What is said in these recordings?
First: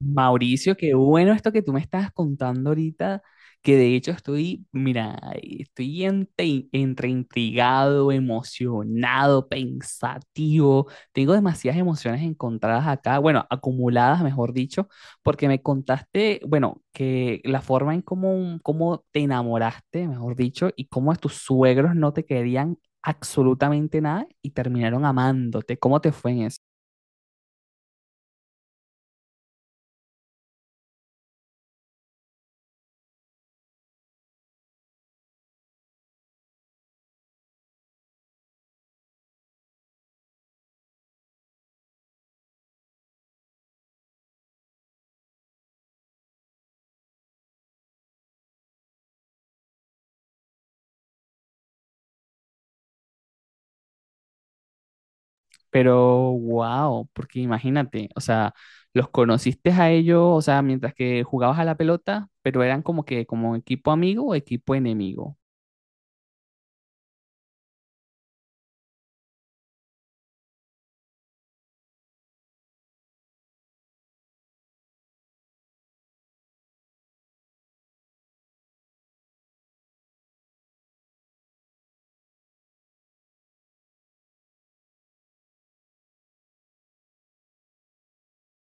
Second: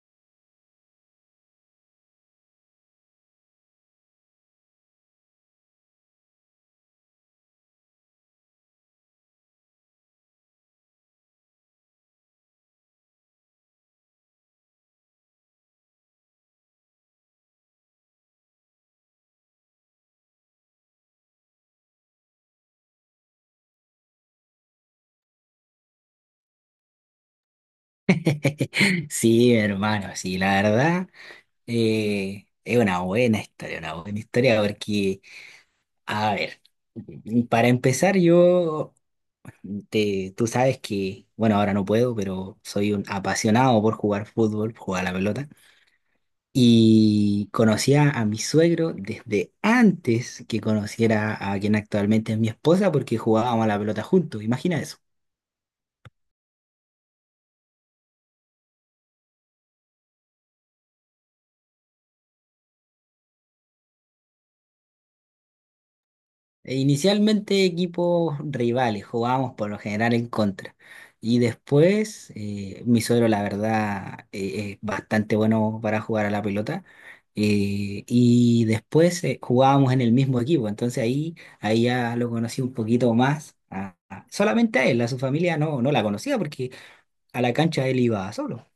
Mauricio, qué bueno esto que tú me estás contando ahorita, que de hecho estoy, mira, estoy entre intrigado, emocionado, pensativo. Tengo demasiadas emociones encontradas acá, bueno, acumuladas, mejor dicho, porque me contaste, bueno, que la forma en cómo te enamoraste, mejor dicho, y cómo tus suegros no te querían absolutamente nada y terminaron amándote. ¿Cómo te fue en eso? Sí, hermano, sí, la verdad es una buena historia porque, a ver, para empezar yo, tú sabes que, bueno, ahora no puedo, pero soy un apasionado por jugar fútbol, jugar a la pelota, y conocía a mi suegro desde antes que conociera a quien actualmente es mi esposa porque jugábamos a la pelota juntos, imagina eso. Pero wow, porque imagínate, o sea, los conociste a ellos, o sea, mientras que jugabas a la pelota, pero eran como que como equipo amigo o equipo enemigo. E inicialmente equipos rivales, jugábamos por lo general en contra. Y después, mi suegro, la verdad, es bastante bueno para jugar a la pelota. Y después jugábamos en el mismo equipo. Entonces ahí ya lo conocí un poquito más. Solamente a él, a su familia no, no la conocía porque a la cancha él iba solo.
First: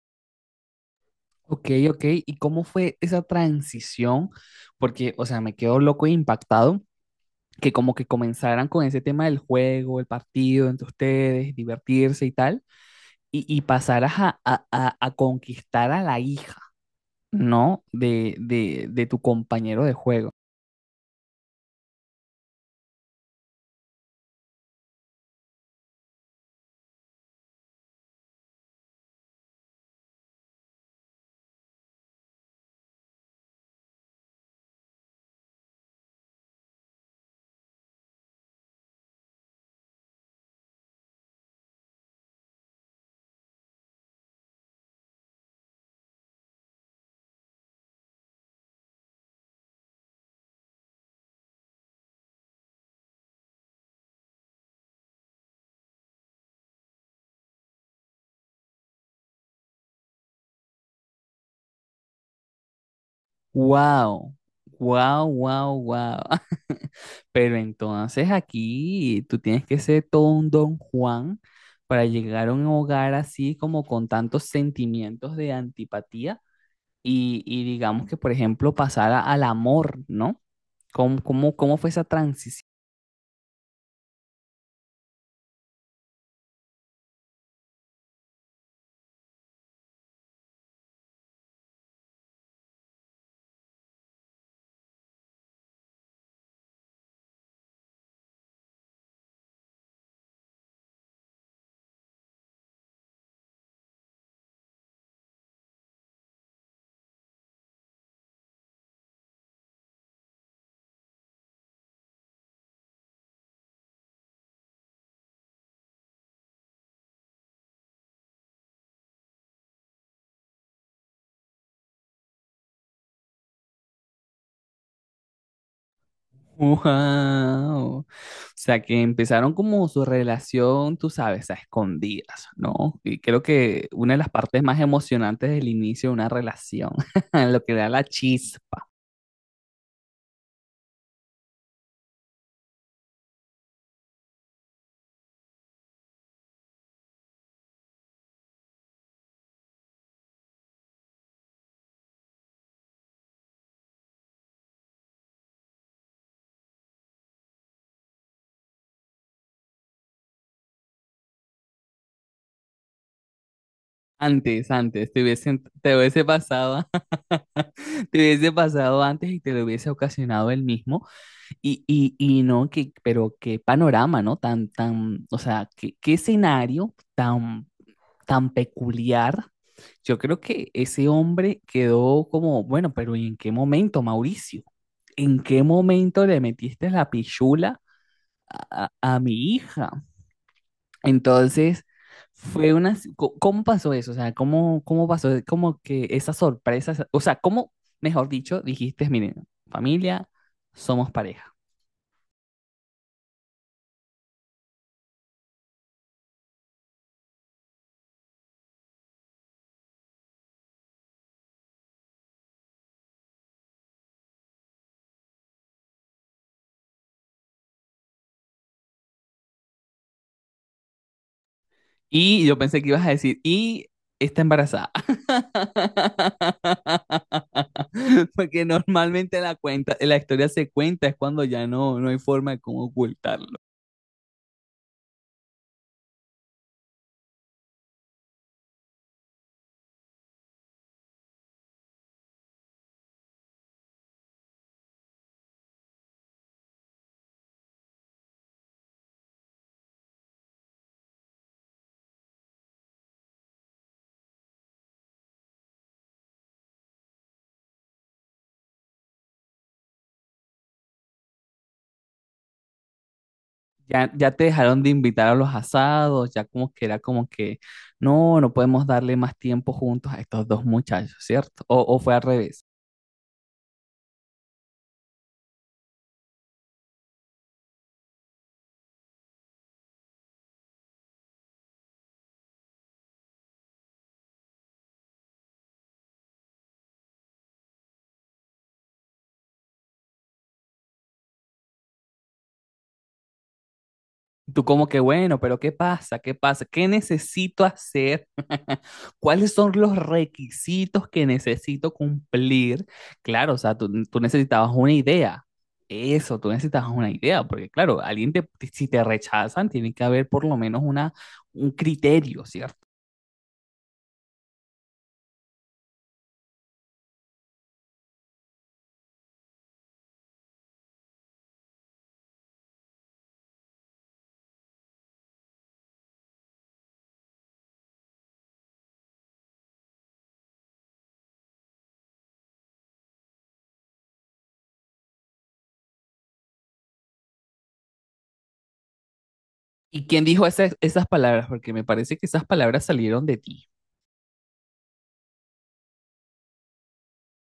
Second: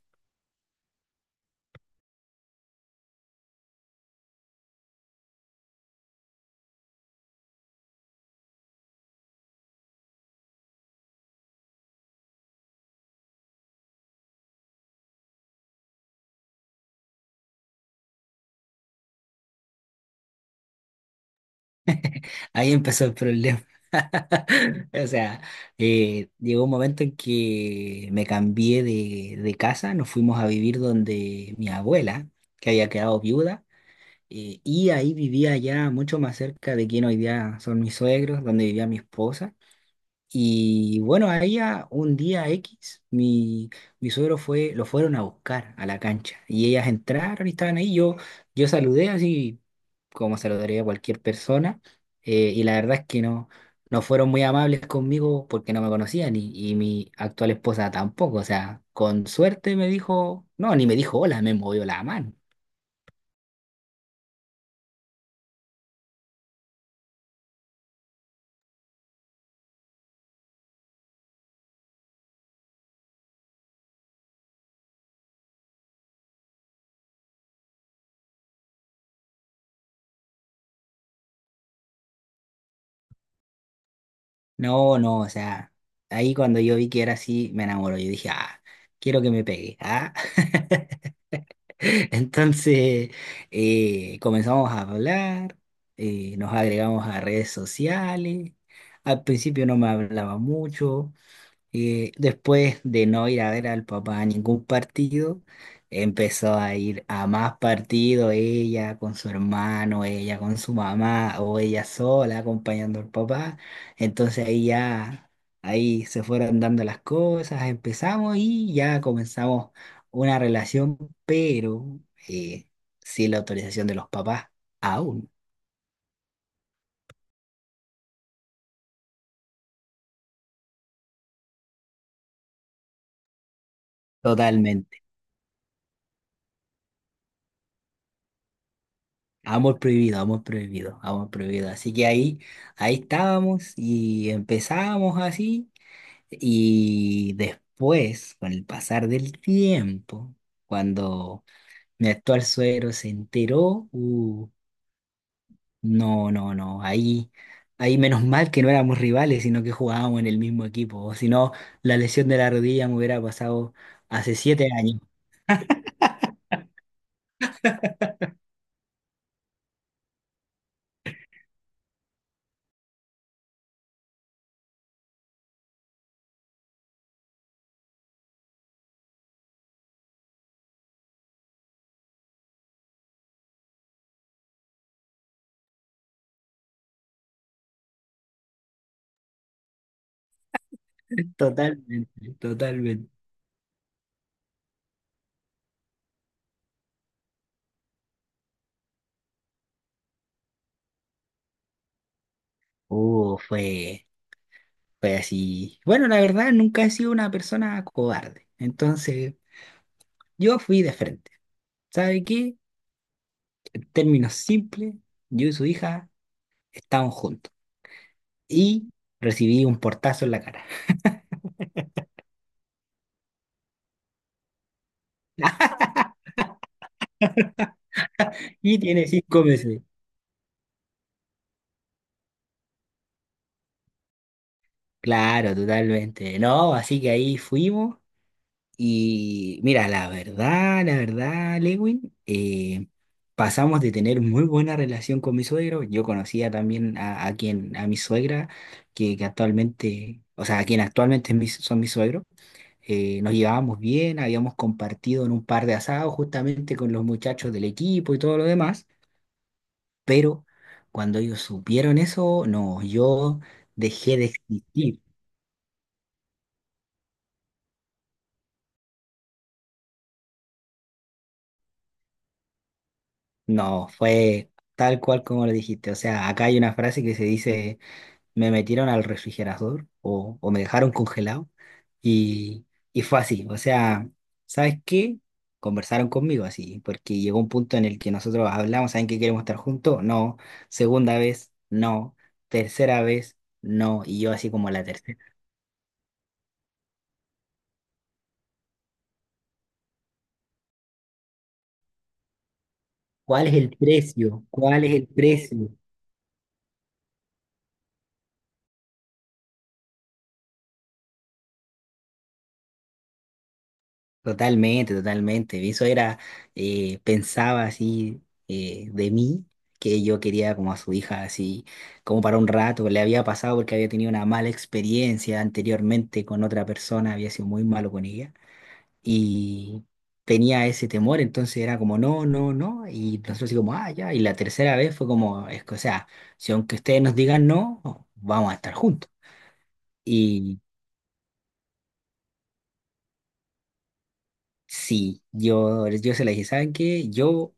Ok, ok, ¿y cómo fue esa transición? Porque, o sea, me quedo loco e impactado que como que comenzaran con ese tema del juego, el partido entre ustedes, divertirse y tal, y pasaras a, a conquistar a la hija, ¿no? De tu compañero de juego. Ahí empezó el problema. O sea, llegó un momento en que me cambié de casa, nos fuimos a vivir donde mi abuela, que había quedado viuda, y ahí vivía ya mucho más cerca de quien hoy día son mis suegros, donde vivía mi esposa. Y bueno, ahí un día X, mi suegro fue, lo fueron a buscar a la cancha, y ellas entraron y estaban ahí, yo saludé así como se lo daría a cualquier persona, y la verdad es que no fueron muy amables conmigo porque no me conocían y mi actual esposa tampoco. O sea, con suerte me dijo, no, ni me dijo hola, me movió la mano. Wow, wow, wow, wow. Pero entonces aquí tú tienes que ser todo un don Juan para llegar a un hogar así como con tantos sentimientos de antipatía y digamos que, por ejemplo, pasar al amor, ¿no? ¿Cómo, cómo fue esa transición? No, no, o sea, ahí cuando yo vi que era así, me enamoró. Yo dije, ah, quiero que me pegue, ah. Entonces, comenzamos a hablar, nos agregamos a redes sociales, al principio no me hablaba mucho. Y después de no ir a ver al papá a ningún partido, empezó a ir a más partidos, ella con su hermano, ella con su mamá o ella sola acompañando al papá. Entonces ahí ya, ahí se fueron dando las cosas, empezamos y ya comenzamos una relación, pero eh, sin la autorización de los papás, aún, Wow. O sea que empezaron como su relación, tú sabes, a escondidas, ¿no? Y creo que una de las partes más totalmente. emocionantes del inicio de una relación, lo que da la chispa. Amor prohibido, amor prohibido, amor prohibido. Así que ahí estábamos y empezábamos así. Y después, con el pasar del tiempo, cuando mi actual suegro se enteró, no, no, no, ahí menos mal que no éramos rivales, sino que jugábamos en el mismo equipo. O si no, la lesión de la rodilla me hubiera pasado hace 7 Antes, años. antes, te hubiesen, te hubiese pasado, te hubiese pasado antes y te lo hubiese ocasionado el mismo. Y no, que, pero qué panorama, ¿no? O sea, qué, qué escenario tan tan peculiar, yo creo que ese hombre quedó como, bueno, pero ¿y en qué momento, Mauricio? ¿En qué momento le metiste la pichula a mi hija? Entonces, Totalmente, fue una totalmente. si, co- ¿cómo pasó eso? O sea, ¿cómo, cómo pasó? Como que esa sorpresa, esa, o sea, ¿cómo, mejor dicho, dijiste, miren, familia, somos pareja? Fue. Fue así. Bueno, la verdad, nunca he sido una persona cobarde. Entonces, yo fui de frente. ¿Sabe qué? En términos simples, yo y su hija estábamos juntos. Y recibí un portazo en la cara. Y yo pensé que ibas a decir, y está embarazada. Porque Y tiene normalmente 5 la meses. cuenta, la historia se cuenta, es cuando ya no hay forma de cómo ocultarlo. Claro, totalmente. No, así que ahí fuimos. Y mira, la verdad, Lewin, pasamos de tener muy buena relación con mi suegro. Yo conocía también a quien, a mi suegra, que actualmente, o sea, a quien actualmente son mis suegros. Nos llevábamos bien, habíamos compartido en un par de asados justamente con los muchachos del equipo y todo lo demás. Pero cuando ellos supieron eso, no, yo Ya, dejé de ya te dejaron de existir. invitar a los asados, ya como que era como que, no, no podemos darle más tiempo juntos a estos dos muchachos, ¿cierto? O fue al revés. No, fue tal cual como lo dijiste. O sea, acá hay una frase que se dice. Me metieron al refrigerador o me dejaron congelado y, y fue así. O sea, ¿sabes qué? Conversaron conmigo así, porque llegó un punto en el que nosotros hablamos, ¿saben que queremos estar juntos? No. Segunda vez, no. Tercera vez, no. Y yo así Tú como la como que tercera. bueno, pero ¿qué pasa? ¿Qué pasa? ¿Qué necesito hacer? ¿Cuáles son los requisitos que necesito cumplir? ¿Cuál Claro, es o el sea, tú precio? necesitabas ¿Cuál una es el idea. precio? Eso, tú necesitas una idea, porque claro, alguien te, si te rechazan, tiene que haber por lo menos una, un criterio, ¿cierto? Totalmente, totalmente. Eso era, pensaba así de mí, que yo quería como a su hija, así como para un rato. Le había pasado porque había tenido una mala experiencia anteriormente con otra persona, había sido muy malo con ella y tenía ese temor. Entonces era como, no, no, no, y nosotros así como, ah, ya, y la tercera vez fue como, es que, o sea, si aunque ustedes nos digan no, vamos a estar juntos. ¿Y quién dijo Y esas, esas palabras? Porque me parece que esas palabras salieron de ti. sí, yo se la dije, ¿saben qué? Yo...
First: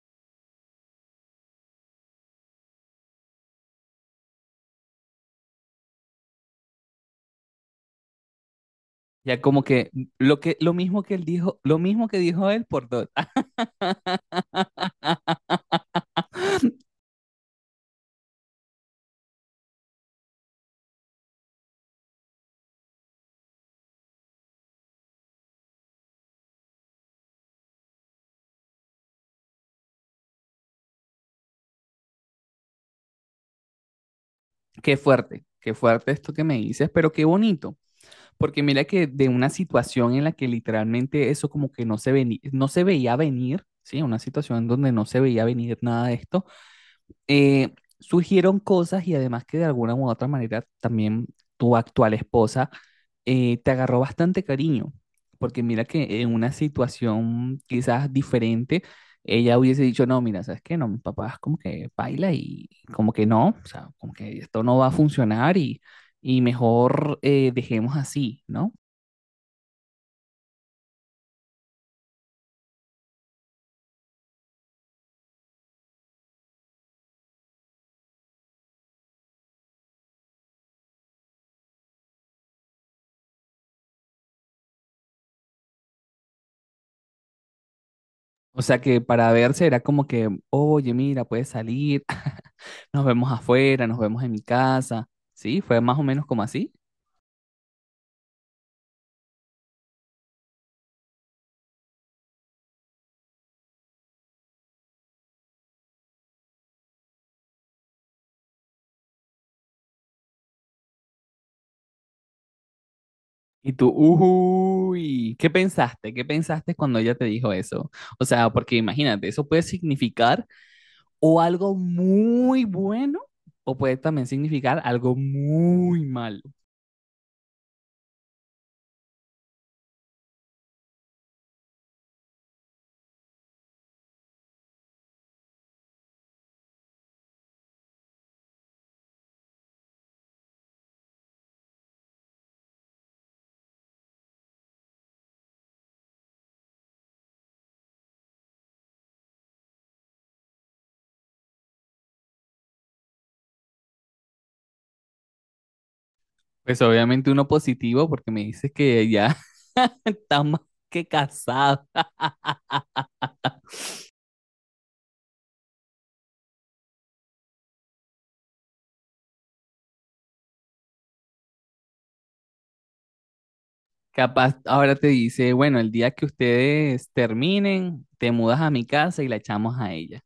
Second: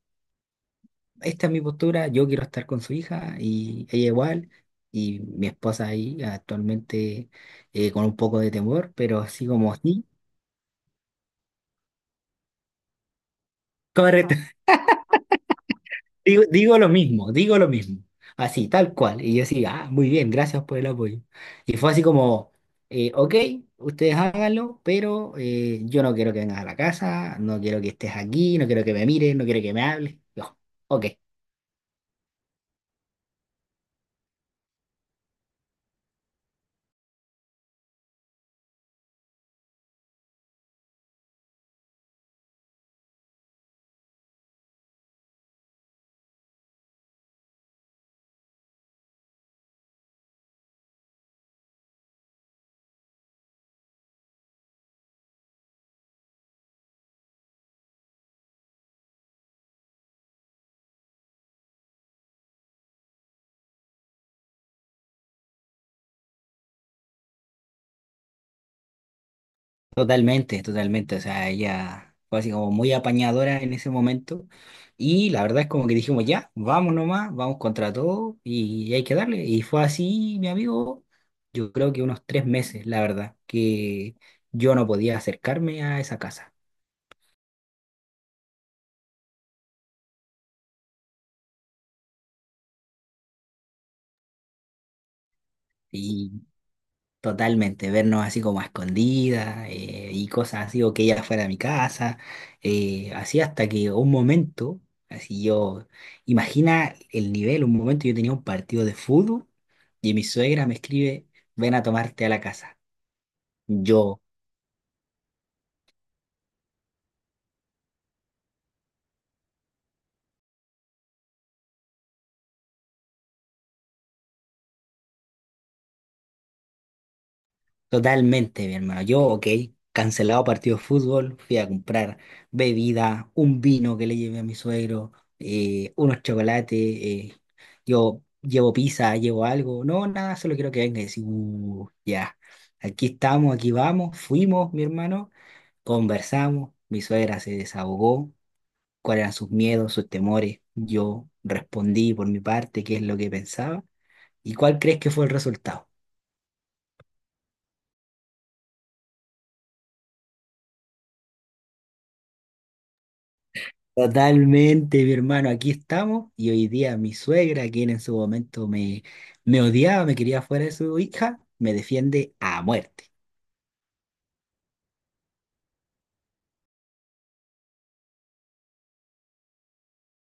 esta es mi postura, yo quiero estar con su hija y ella igual, y mi esposa ahí actualmente con un poco de temor, pero Ya así como como que mm, así, lo que lo mismo que él dijo, lo mismo que dijo él por dos. Ah, correcto. Digo, digo lo mismo, así, tal cual, y yo así, ah, muy bien, gracias por el apoyo. Y fue así como, ok, ustedes háganlo, pero yo no quiero que vengas a la casa, no quiero que estés aquí, no quiero que me mires, no quiero que me hables, yo, ok. Qué fuerte esto que me dices, pero qué bonito. Porque mira que de una situación en la que literalmente eso como que no se no se veía venir, ¿sí? Una situación donde no se veía venir nada de esto, eh, surgieron cosas y además que de alguna u otra manera también tu actual esposa te agarró bastante cariño, porque mira que en una situación quizás diferente, ella hubiese dicho, no, mira, ¿sabes qué? No, mi papá es como que baila y como que no, o sea, como que esto no va a funcionar y mejor dejemos así, ¿no? Totalmente, totalmente. O sea, ella fue así como muy apañadora en ese momento. Y la verdad es como que dijimos, ya, vamos nomás, vamos contra todo y hay que darle. Y fue así, mi amigo, yo creo que unos 3 meses, la verdad, que yo no podía acercarme a esa casa. O sea que para verse era como que, oye, mira, puedes salir, nos vemos afuera, nos vemos en mi casa. Sí, fue más o menos como así. Totalmente, vernos así como a escondidas y cosas así, o que ella fuera a mi casa, así hasta que un momento, así yo, imagina el nivel, un momento yo tenía un partido de fútbol y mi suegra me escribe, ven a tomarte a la casa. Y tú, Yo... uy, ¿qué pensaste? ¿Qué pensaste cuando ella te dijo eso? O sea, porque imagínate, eso puede significar o algo muy bueno o puede también significar algo muy malo. Totalmente, mi hermano. Yo, ok, cancelado partido de fútbol, fui a comprar bebida, un vino que le llevé a mi suegro, unos chocolates, yo llevo pizza, llevo algo, no, nada, solo quiero que venga y decir, ya, aquí estamos, aquí vamos, fuimos, mi hermano, conversamos, mi suegra se desahogó, cuáles eran sus miedos, sus temores, yo respondí por mi parte qué es lo que pensaba y cuál crees que fue el resultado. Pues obviamente uno positivo porque me dices que ya está más que casado. Totalmente, mi hermano, aquí estamos y hoy día mi suegra, quien en su momento me odiaba, me quería fuera de su hija, me defiende a muerte. Capaz ahora te dice, bueno, el día que ustedes terminen, te mudas a mi casa y la echamos a ella.